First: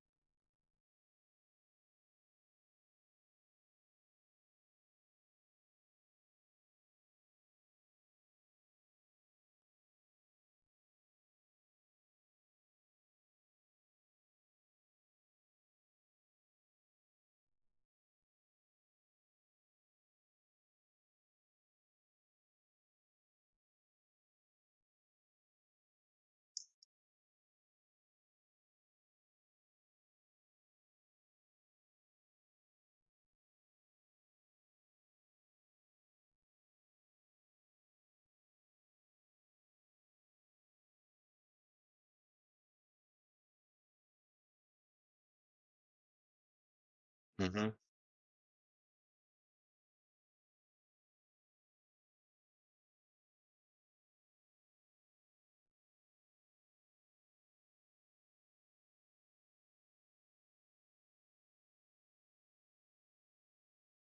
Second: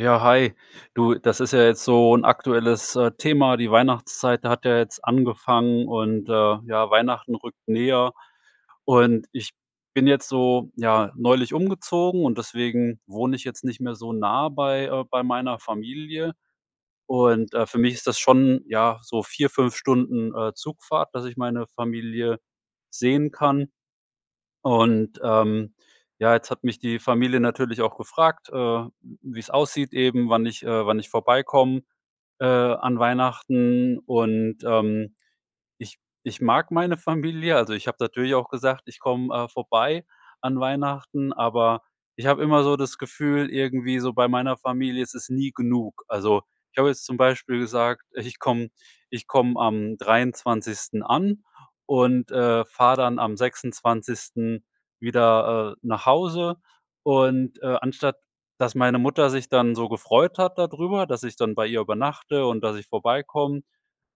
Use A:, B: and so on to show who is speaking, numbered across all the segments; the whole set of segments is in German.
A: Ja, hi. Du, das ist ja jetzt so 'n aktuelles, äh, Thema. Die Weihnachtszeit hat ja jetzt angefangen und, äh, ja, Weihnachten rückt näher. Und ich bin jetzt so, ja, neulich umgezogen und deswegen wohne ich jetzt nicht mehr so nah bei, äh bei meiner Familie. Und, äh, für mich ist das schon, ja, so 4, 5 Stunden, äh, Zugfahrt, dass ich meine Familie sehen kann. Und, ähm, ja, jetzt hat mich die Familie natürlich auch gefragt, äh, w wie's aussieht eben, wann ich, äh wann ich vorbeikomme, äh, an Weihnachten. Und, ähm, ich ich mag meine Familie. Also, ich habe natürlich auch gesagt: „Ich komme, äh, vorbei an Weihnachten.“ Aber ich habe immer so das Gefühl irgendwie so bei meiner Familie ist es nie genug. Also, ich habe jetzt zum Beispiel
B: Mhm.
A: gesagt, ich ich komme ich komme am 23. an und, äh, fahre dann am 26. wieder, äh, nach Hause. Und, äh, anstatt, dass meine Mutter sich dann so gefreut hat dadrüber, dass ich dann bei ihr übernachte und, dass ich vorbeikomme,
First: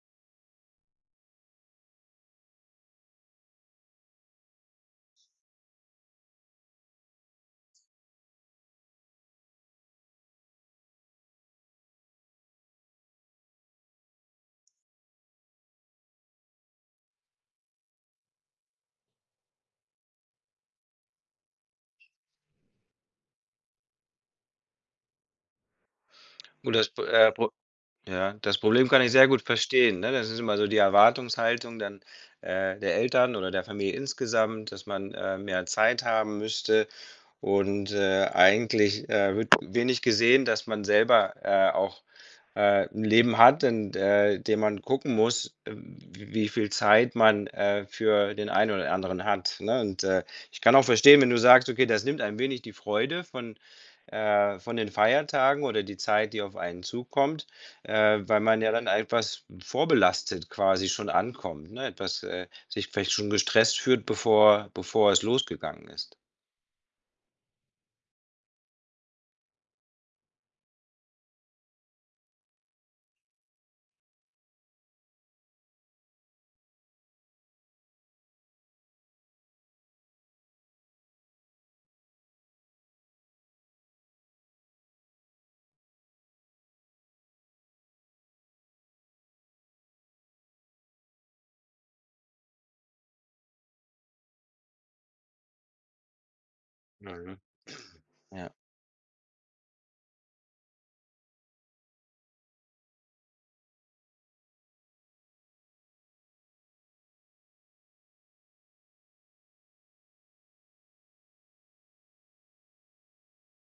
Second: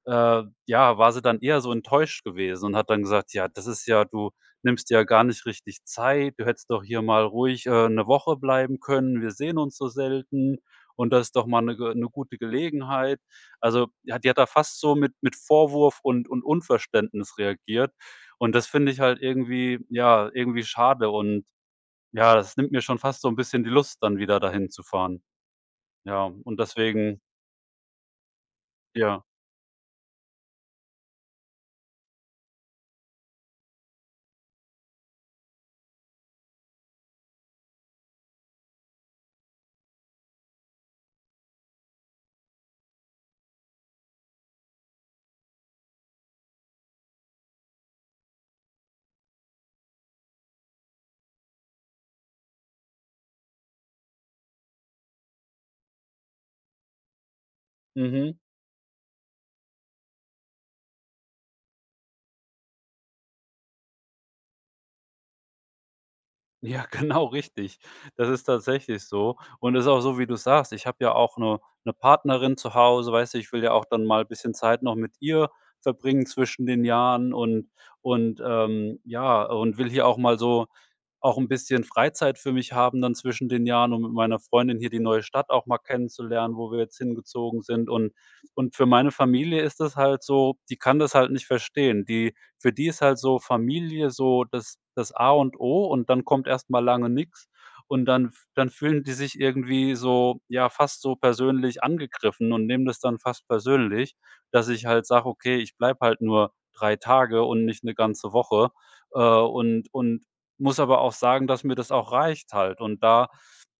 A: äh, ja, war sie dann eher so enttäuscht gewesen und hat dann gesagt: „Ja, das ist ja du nimmst ja gar nicht richtig Zeit. Du hättest doch hier mal ruhig, äh, ne Woche bleiben können. Wir sehen uns so selten. Und das ist doch mal ne Ge ne gute Gelegenheit.“ Also, ja, die hat da fast so mit mit Vorwurf und und Unverständnis reagiert. Und das finde ich halt irgendwie, ja, irgendwie schade und ja, es nimmt mir schon fast so 'n bisschen die Lust, dann wieder dahin zu fahren. Ja, und
B: Gut, das P
A: deswegen
B: äh, Pro ja, das Problem kann ich
A: Ja.
B: sehr gut verstehen, ne? Das ist immer so die Erwartungshaltung dann, äh, der Eltern oder der Familie insgesamt, dass man, ähm, mehr Zeit haben müsste und, äh, eigentlich, äh, wird wenig gesehen, dass man selber, äh, auch, äh, 'n Leben hat, in, äh, dem man gucken muss, w wie viel Zeit man, äh, für den einen oder anderen hat, ne? Und, äh, ich kann auch verstehen, wenn du sagst: „Okay, das nimmt ein wenig die Freude von, äh von den Feiertagen oder die Zeit, die auf einen zukommt.“ Äh,
A: Mhm.
B: weil man ja dann etwas vorbelastet quasi schon ankommt, ne, etwas, äh sich vielleicht schon gestresst fühlt, bevor bevor es losgegangen ist.
A: Ja, genau richtig. Das ist tatsächlich so. Und es ist auch so, wie du's sagst. Ich habe ja auch 'ne 'ne Partnerin zu Hause, weißt du, ich will ja auch dann mal bisschen Zeit noch mit ihr verbringen zwischen den Jahren und und ähm, ja. Und will hier auch mal so auch 'n bisschen Freizeit für mich haben dann zwischen den Jahren, um mit meiner Freundin hier die neue Stadt auch mal kennenzulernen, wo wir jetzt hingezogen sind. Und und für meine Familie ist das halt so, die kann das halt nicht verstehen. Die für die ist halt so Familie so das das A und O, und dann kommt erst mal lange
B: Mhm.
A: nix. Und dann f
B: Ja.
A: dann fühlen die sich irgendwie so ja, fast so persönlich angegriffen und nehmen das dann fast persönlich, dass ich halt sage: „Okay, ich bleibe halt nur 3 Tage und nicht 'ne ganze Woche.“ Äh, und und muss aber auch sagen, dass mir das auch reicht halt. Und da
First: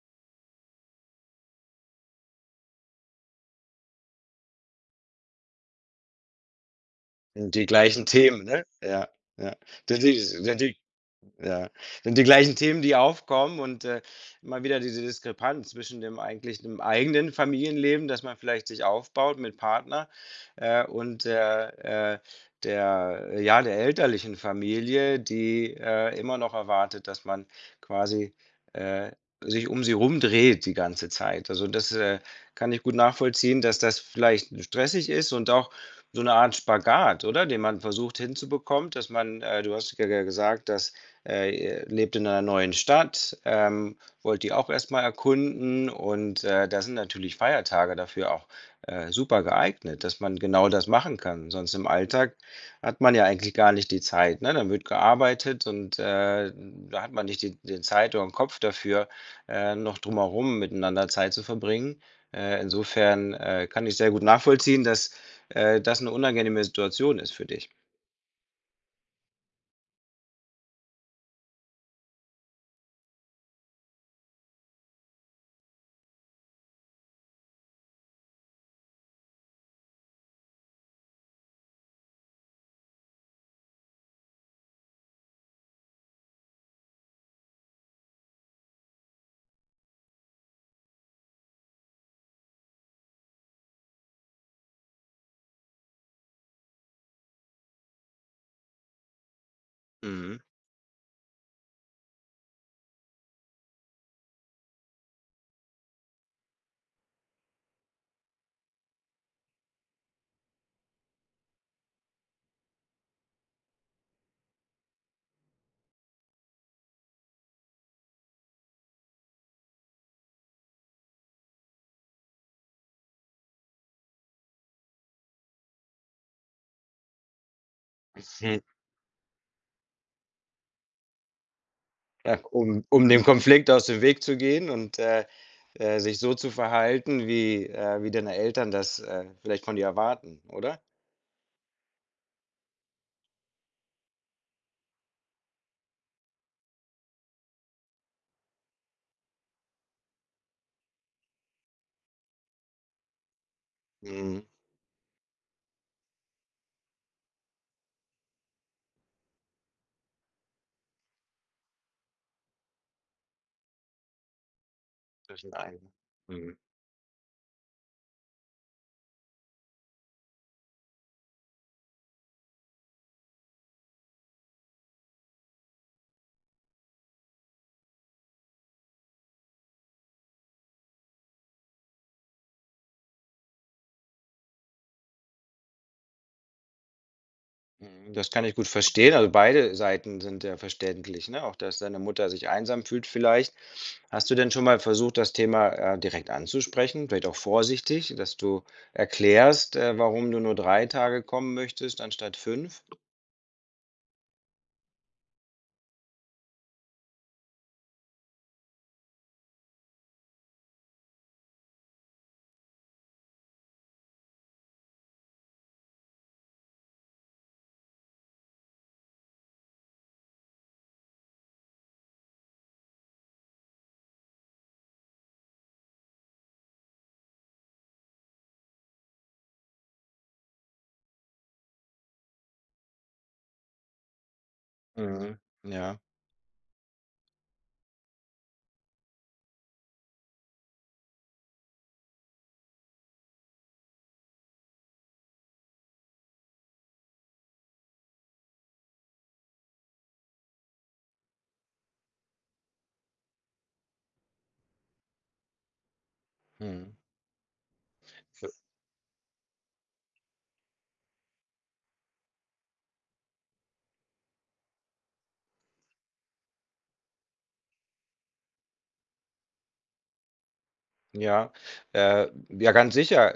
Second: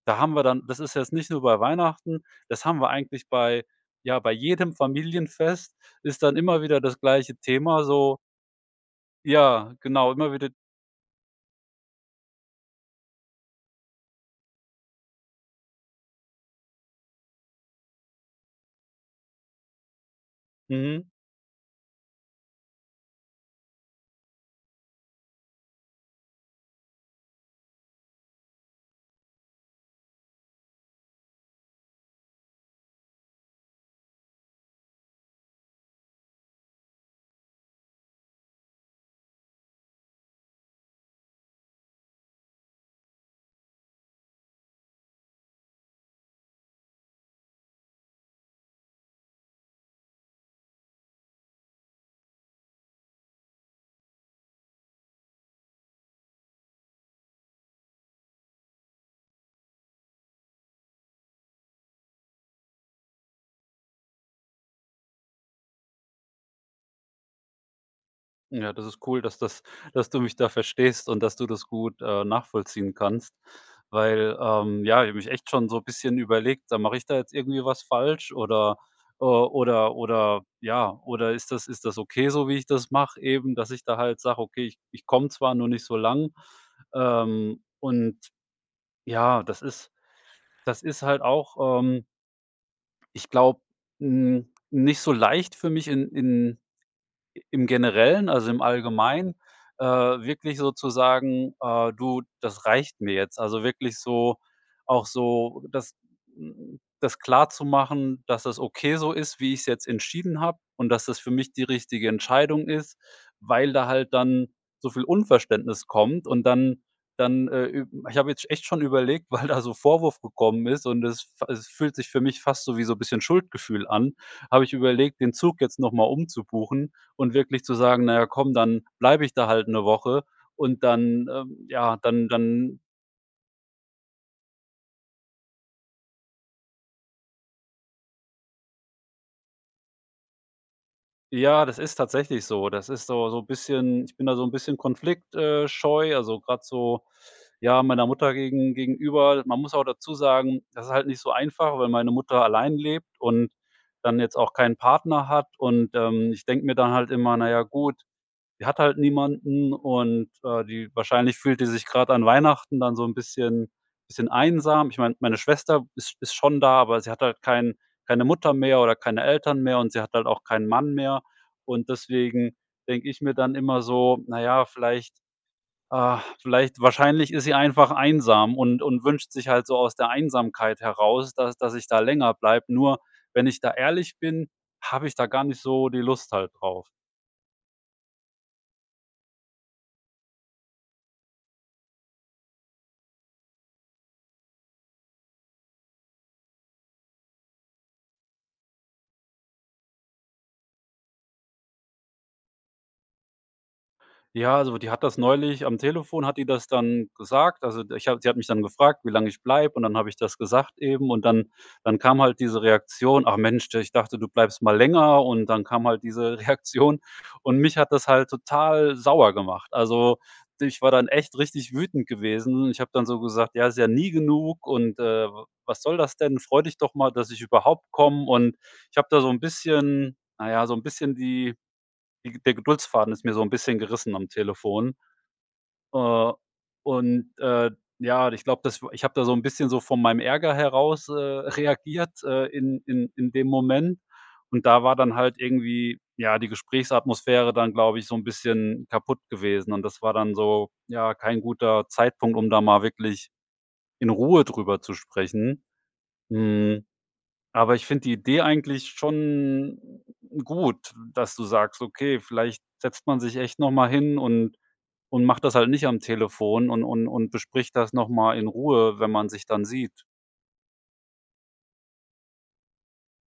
A: da haben wir dann das ist jetzt nicht nur bei Weihnachten, das haben wir eigentlich bei ja, bei jedem Familienfest ist dann immer wieder das gleiche
B: Die
A: Thema
B: gleichen
A: so
B: Themen, ne? Ja, ja.
A: ja genau immer wieder
B: [unintelligible] Ja, sind die gleichen Themen, die aufkommen und, äh, immer wieder diese Diskrepanz zwischen dem eigentlichen dem eigenen Familienleben, das man vielleicht sich aufbaut mit Partner, äh,
A: Mhm.
B: und der äh, der ja, der elterlichen Familie, die, äh, immer noch erwartet, dass man quasi, äh, sich um sie rum dreht die ganze Zeit. Also das ist äh, kann ich gut nachvollziehen, dass das vielleicht stressig ist und auch so 'ne Art Spagat, oder? Den man versucht, hinzubekommen, dass man äh, du hast ge ja gesagt, dass äh, ihr lebt in einer neuen Stadt, ähm, wollt die auch erst mal erkunden und, äh, da sind natürlich Feiertage dafür auch, äh, super geeignet, dass man genau das machen kann. Sonst im Alltag hat man ja eigentlich gar nicht die Zeit, ne? Dann wird gearbeitet und, äh, da hat man nicht die den Zeit oder 'n Kopf dafür, äh, noch drumherum miteinander Zeit zu verbringen. Äh, insofern, äh, kann ich sehr gut nachvollziehen, dass, äh, das 'ne unangenehme Situation ist für dich.
A: Ja, das ist cool, dass das dass du mich da verstehst und dass du das gut, äh, nachvollziehen kannst, weil, ähm, ja, ich habe nämlich echt schon so bisschen überlegt, sag mal mache ich da jetzt irgendwie was falsch oder, äh oder oder ja. Oder ist das ist das okay so, wie ich das mache eben, dass ich da halt sage: „Okay, ich ich komme zwar, nur nicht so lang.“ Ähm, und ja, das ist das ist halt auch, ähm ich glaube, n nicht so leicht für mich in in i im Generellen, also im Allgemeinen, äh,
B: Mhm.
A: wirklich so zu sagen, äh: „Du, das reicht mir jetzt.“ Also, wirklich so auch so das hm, das klarzumachen, dass das okay so ist, wie ich's jetzt entschieden habe und dass das für mich die richtige Entscheidung ist, weil da halt dann so viel Unverständnis kommt, und dann dann, äh, ü ich habe jetzt echt schon überlegt, weil da so Vorwurf gekommen ist und es f es fühlt sich für mich fast so wie so bisschen Schuldgefühl an, habe ich überlegt, den Zug jetzt noch mal umzubuchen und wirklich zu sagen, na ja, komm,
B: Mhm.
A: dann bleibe ich da halt 'ne Woche und dann, ähm, ja, dann
B: Ach,
A: dann
B: um um dem Konflikt aus dem Weg zu gehen und, äh, äh, sich so zu verhalten, wie äh, wie deine, Eltern das, äh, vielleicht von dir erwarten, oder?
A: Ja, das ist tatsächlich so. Das ist so so bisschen ich bin da so 'n bisschen Konflikt äh, scheu, also grad so, ja, meiner Mutter gegen gegenüber. Man muss aber dazu sagen, das ist halt nicht so einfach, weil meine Mutter allein lebt und dann jetzt
B: Mhm.
A: auch keinen Partner hat, und, ähm, ich denke mir dann halt immer: „Na ja, gut, sie hat halt niemanden und, äh, die wahrscheinlich fühlt die sich grad an Weihnachten dann so 'n bisschen bisschen einsam.“ Ich meine, meine Schwester
B: [unintelligible]
A: ist ist
B: Mhm.
A: schon da, aber sie hat halt kein keine Mutter mehr oder keine Eltern mehr, und sie hat halt auch keinen Mann mehr. Und deswegen denke ich mir dann immer so: „Na ja, vielleicht ah, vielleicht wahrscheinlich ist sie einfach einsam und und wünscht sich halt so aus der Einsamkeit heraus, dass dass ich da länger bleibe.“ Nur wenn ich da ehrlich bin, habe ich da gar nicht so die Lust halt drauf.
B: Mhm, das kann ich gut verstehen, also beide Seiten sind ja verständlich, ne? Auch, dass deine Mutter sich einsam fühlt vielleicht. Hast du denn schon mal versucht, das Thema, äh, direkt anzusprechen? Vielleicht auch vorsichtig, dass du erklärst, äh, warum du nur 3 Tage kommen möchtest anstatt 5?
A: Ja, also die hat das neulich am Telefon hat die das dann gesagt. Also d ich habe sie hat mich dann gefragt, wie lang ich bleibe, und dann habe ich das gesagt eben. Und dann dann kam halt diese Reaktion: „Ach Mensch, de ich dachte, du bleibst mal länger“ und dann kam halt diese Reaktion. Und mich hat das halt total sauer gemacht. Also, du, ich war dann echt richtig wütend gewesen. Ich habe dann so gesagt: „Ja, ist ja nie genug“ und, äh: „W was soll das denn? Freu dich doch mal, dass ich überhaupt komme.“ Und ich habe da so 'n bisschen na ja, so 'n bisschen die die Ge der Geduldsfaden ist mir so 'n bisschen gerissen am Telefon.
B: Mhm, ja.
A: Äh, und, äh, ja, od ich glaube, das war ich habe da so 'n bisschen so von meinem Ärger heraus, äh, reagiert, äh, in in in dem Moment. Und da war dann halt irgendwie, ja, die Gesprächsatmosphäre dann, glaube ich, so 'n bisschen kaputt gewesen. Und das war dann so ja, kein guter Zeitpunkt, um da mal wirklich in Ruhe drüber zu sprechen, hm,
B: Mhm.
A: aber ich finde die Idee
B: Für
A: eigentlich schon gut, dass du sagst: Okay, vielleicht setzt man sich echt noch mal hin und und macht das halt nicht am Telefon und und und bespricht das noch mal in Ruhe, wenn man sich dann sieht.
B: Ja, äh, ja, ganz sicher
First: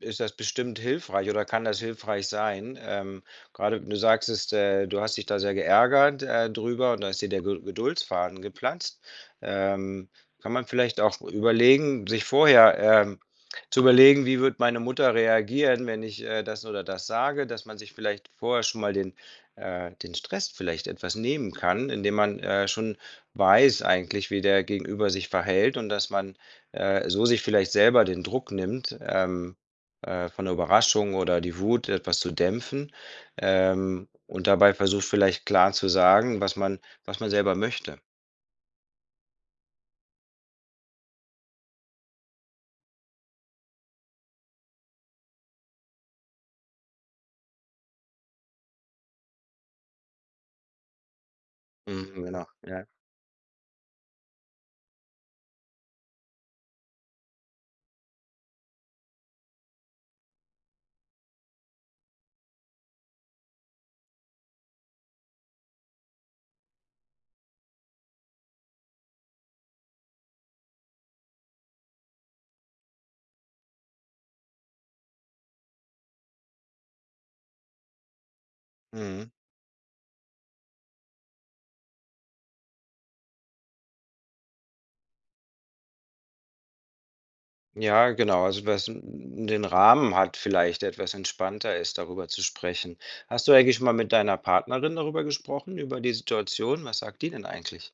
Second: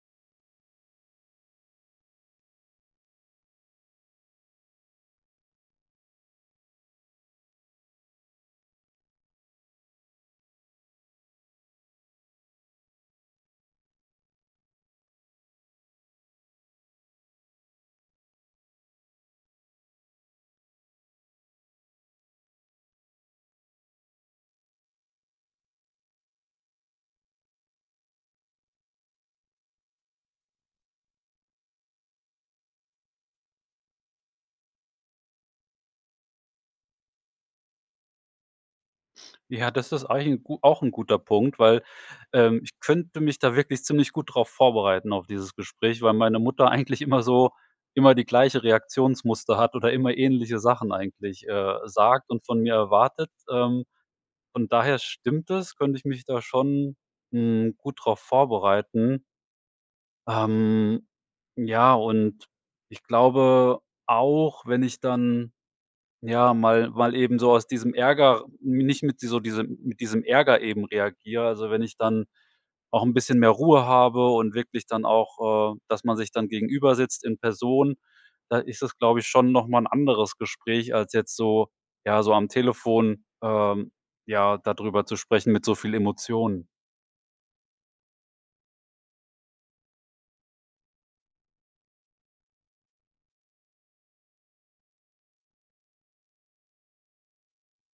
B: ist das bestimmt hilfreich oder kann das hilfreich sein, ähm, grade du sagtest, äh, du hast dich da sehr geärgert, äh, drüber, und da ist dir der Ged Geduldsfaden geplatzt. Ähm, kann man vielleicht auch überlegen, sich vorher, ähm, zu überlegen: „Wie wird meine Mutter reagieren, wenn ich, äh, das oder das sage?“, dass man sich vielleicht vorher schon mal den äh, den Stress vielleicht etwas nehmen kann, indem man, äh, schon weiß eigentlich, wie der Gegenüber sich verhält und dass man, äh, so sich vielleicht selber den Druck nimmt, ähm, äh, von der Überraschung oder die Wut, etwas zu dämpfen, ähm, und dabei versucht, vielleicht klar zu sagen, was man was man selber möchte.
A: Ja, das ist eigentlich 'n gu auch 'n guter Punkt, weil, ähm, ich könnte mich da wirklich ziemlich gut drauf vorbereiten auf dieses Gespräch, weil meine Mutter eigentlich immer so immer die gleiche Reaktionsmuster hat oder immer ähnliche Sachen eigentlich, äh,
B: Mhm,
A: sagt und
B: genau.
A: von mir
B: Ja.
A: erwartet. Ähm, von daher stimmt es, könnte ich mich da schon, hm, gut drauf vorbereiten. Ähm, ja, und ich glaube auch, wenn ich dann, ja, mal mal eben so aus diesem Ärger r nicht mit die so diesem mit diesem Ärger eben reagiere. Also, wenn ich dann auch 'n bisschen mehr Ruhe habe und wirklich dann auch, äh, dass man sich dann gegenübersitzt in Person, da ist das, glaube ich,
B: Mhm.
A: schon noch mal 'n anderes Gespräch als jetzt so ja, so am Telefon, ähm, ja, da drüber zu sprechen mit so viel Emotionen.
B: Ja, genau, also was n n den Rahmen halt vielleicht, etwas entspannter ist, darüber zu sprechen. Hast du eigentlich schon mal mit deiner Partnerin darüber gesprochen, über die Situation? Was sagt die denn eigentlich?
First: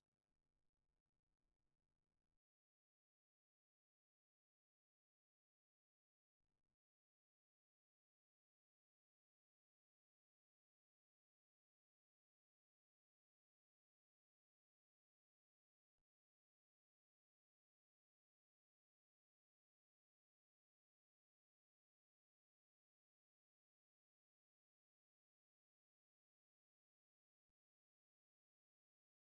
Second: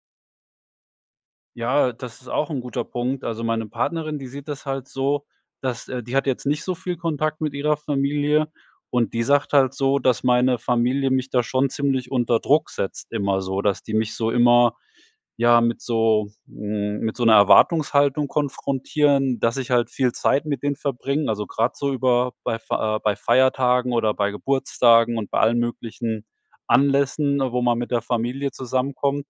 A: Ja, das ist auch 'n guter Punkt. Also, meine Partnerin, die sieht das halt so, dass äh, die hat jetzt nicht so viel Kontakt mit ihrer Familie, und die sagt halt so, dass meine Familie mich da schon ziemlich unter Druck setzt immer so, dass die mich so immer, ja, mit so hm, mit so 'ner Erwartungshaltung konfrontieren, dass ich halt viel Zeit mit denen verbringe. Also grade so über bei Fa äh, bei Feiertagen oder bei Geburtstagen und bei allen möglichen Anlässen, ne, wo man mit der Familie zusammenkommt.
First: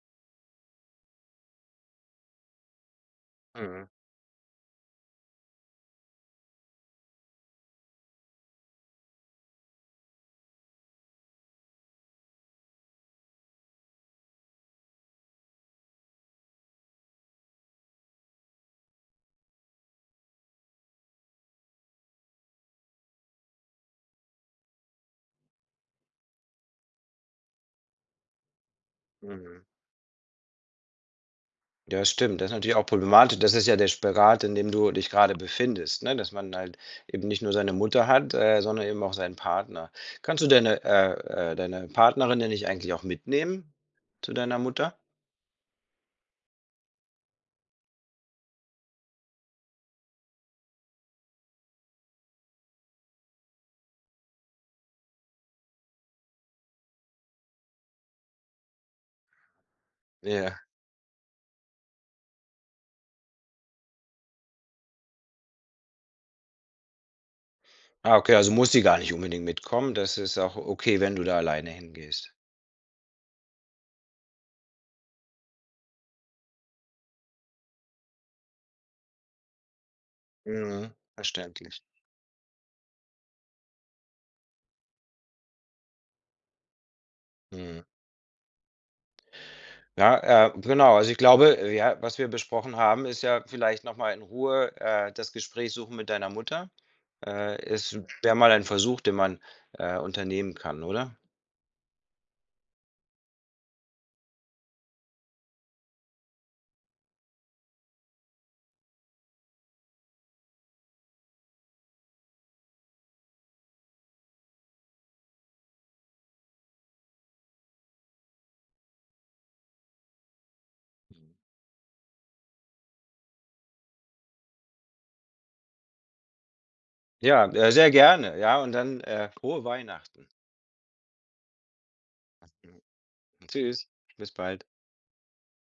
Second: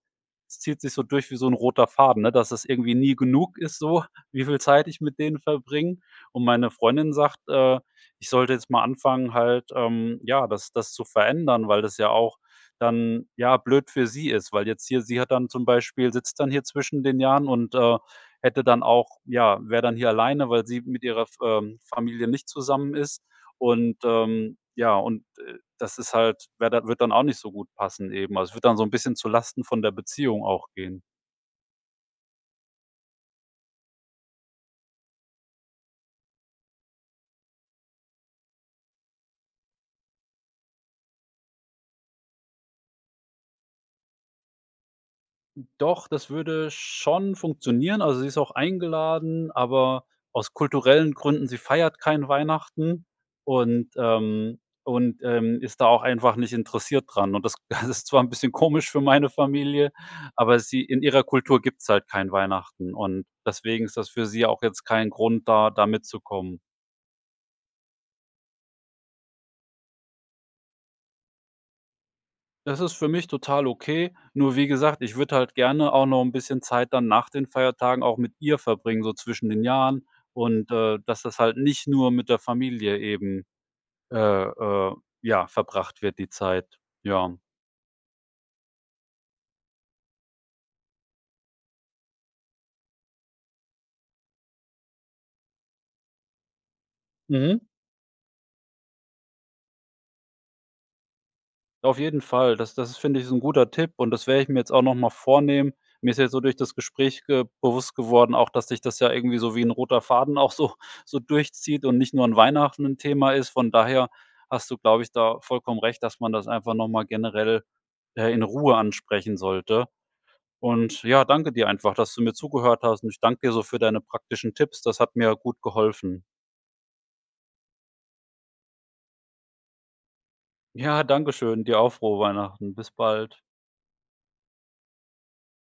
A: Es zieht sich so durch wie so 'n roter Faden, ne, dass es irgendwie nie genug ist
B: Mhm.
A: so, wie viel Zeit ich mit denen verbringe. Und meine Freundin sagt, äh, ich sollte jetzt mal anfangen halt, ähm, ja, das das zu verändern, weil das ja auch dann, ja, blöd für sie ist, weil jetzt hier sie hat dann zum Beispiel sitzt dann hier zwischen den Jahren und, äh, hätte dann auch ja, wäre dann hier alleine, weil sie mit ihrer F ähm, Familie nicht zusammen ist. Und, ähm ja, und, äh, das ist halt wäre da würde dann auch nicht so gut passen eben. Also, es würde dann so 'n bisschen
B: Mhm.
A: zulasten von der Beziehung auch gehen.
B: Ja, stimmt. Das ist natürlich auch problematisch. Das ist ja der Spagat, in dem du dich gerade befindest, ne, dass man halt eben nicht nur seine Mutter hat, äh, sondern eben auch seinen Partner. Kannst du denn, äh äh, deine Partnerin denn nicht eigentlich auch mitnehmen zu deiner Mutter?
A: Doch, das würde schon funktionieren. Also, sie ist auch eingeladen, aber aus kulturellen Gründen sie feiert kein Weihnachten und, ähm und, ähm, ist da auch einfach nicht interessiert dran. Und das das ist zwar 'n bisschen komisch für meine Familie, aber
B: Ja.
A: sie in ihrer Kultur gibt's halt kein Weihnachten und deswegen ist das für sie auch jetzt kein Grund da da mitzukommen.
B: Ah, okay, also muss sie gar nicht unbedingt mitkommen. Das ist auch okay, wenn du da alleine hingehst.
A: Das ist für mich total okay. Nur, wie gesagt, ich würde halt gerne auch noch 'n bisschen Zeit dann nach den Feiertagen auch mit ihr verbringen, so zwischen den Jahren. Und,
B: Mhm,
A: äh, dass das halt
B: verständlich.
A: nicht nur mit der Familie eben äh äh, ja, verbracht wird die Zeit. Ja.
B: Mhm. Ja, äh, genau. Also, ich glaube, ja, was wir besprochen haben, ist ja vielleicht noch mal in Ruhe, äh, das Gespräch suchen mit deiner Mutter.
A: Mhm.
B: Äh, es wär mal ein Versuch, den man, äh, unternehmen kann, oder?
A: Auf jeden Fall, das das ist finde ich ist 'n guter Tipp und das werde ich mir jetzt auch noch mal vornehmen. Mir ist jetzt so durch das Gespräch ge bewusst geworden, auch dass sich das ja irgendwie so wie 'n roter Faden auch so so durchzieht und nicht nur an Weihnachten 'n Thema ist. Von daher hast du, glaube ich, da vollkommen recht, dass man das einfach noch mal generell, äh, in Ruhe ansprechen sollte. Und ja, danke dir einfach, dass du mir zugehört hast und ich danke dir so für deine praktischen Tipps. Das hat mir gut geholfen.
B: Ja, äh, sehr gerne, ja, und dann, äh, frohe Weihnachten!
A: Ja, Dankeschön, dir auch frohe Weihnachten.
B: [unintelligible]
A: Bis bald.
B: Tschüss, bis bald.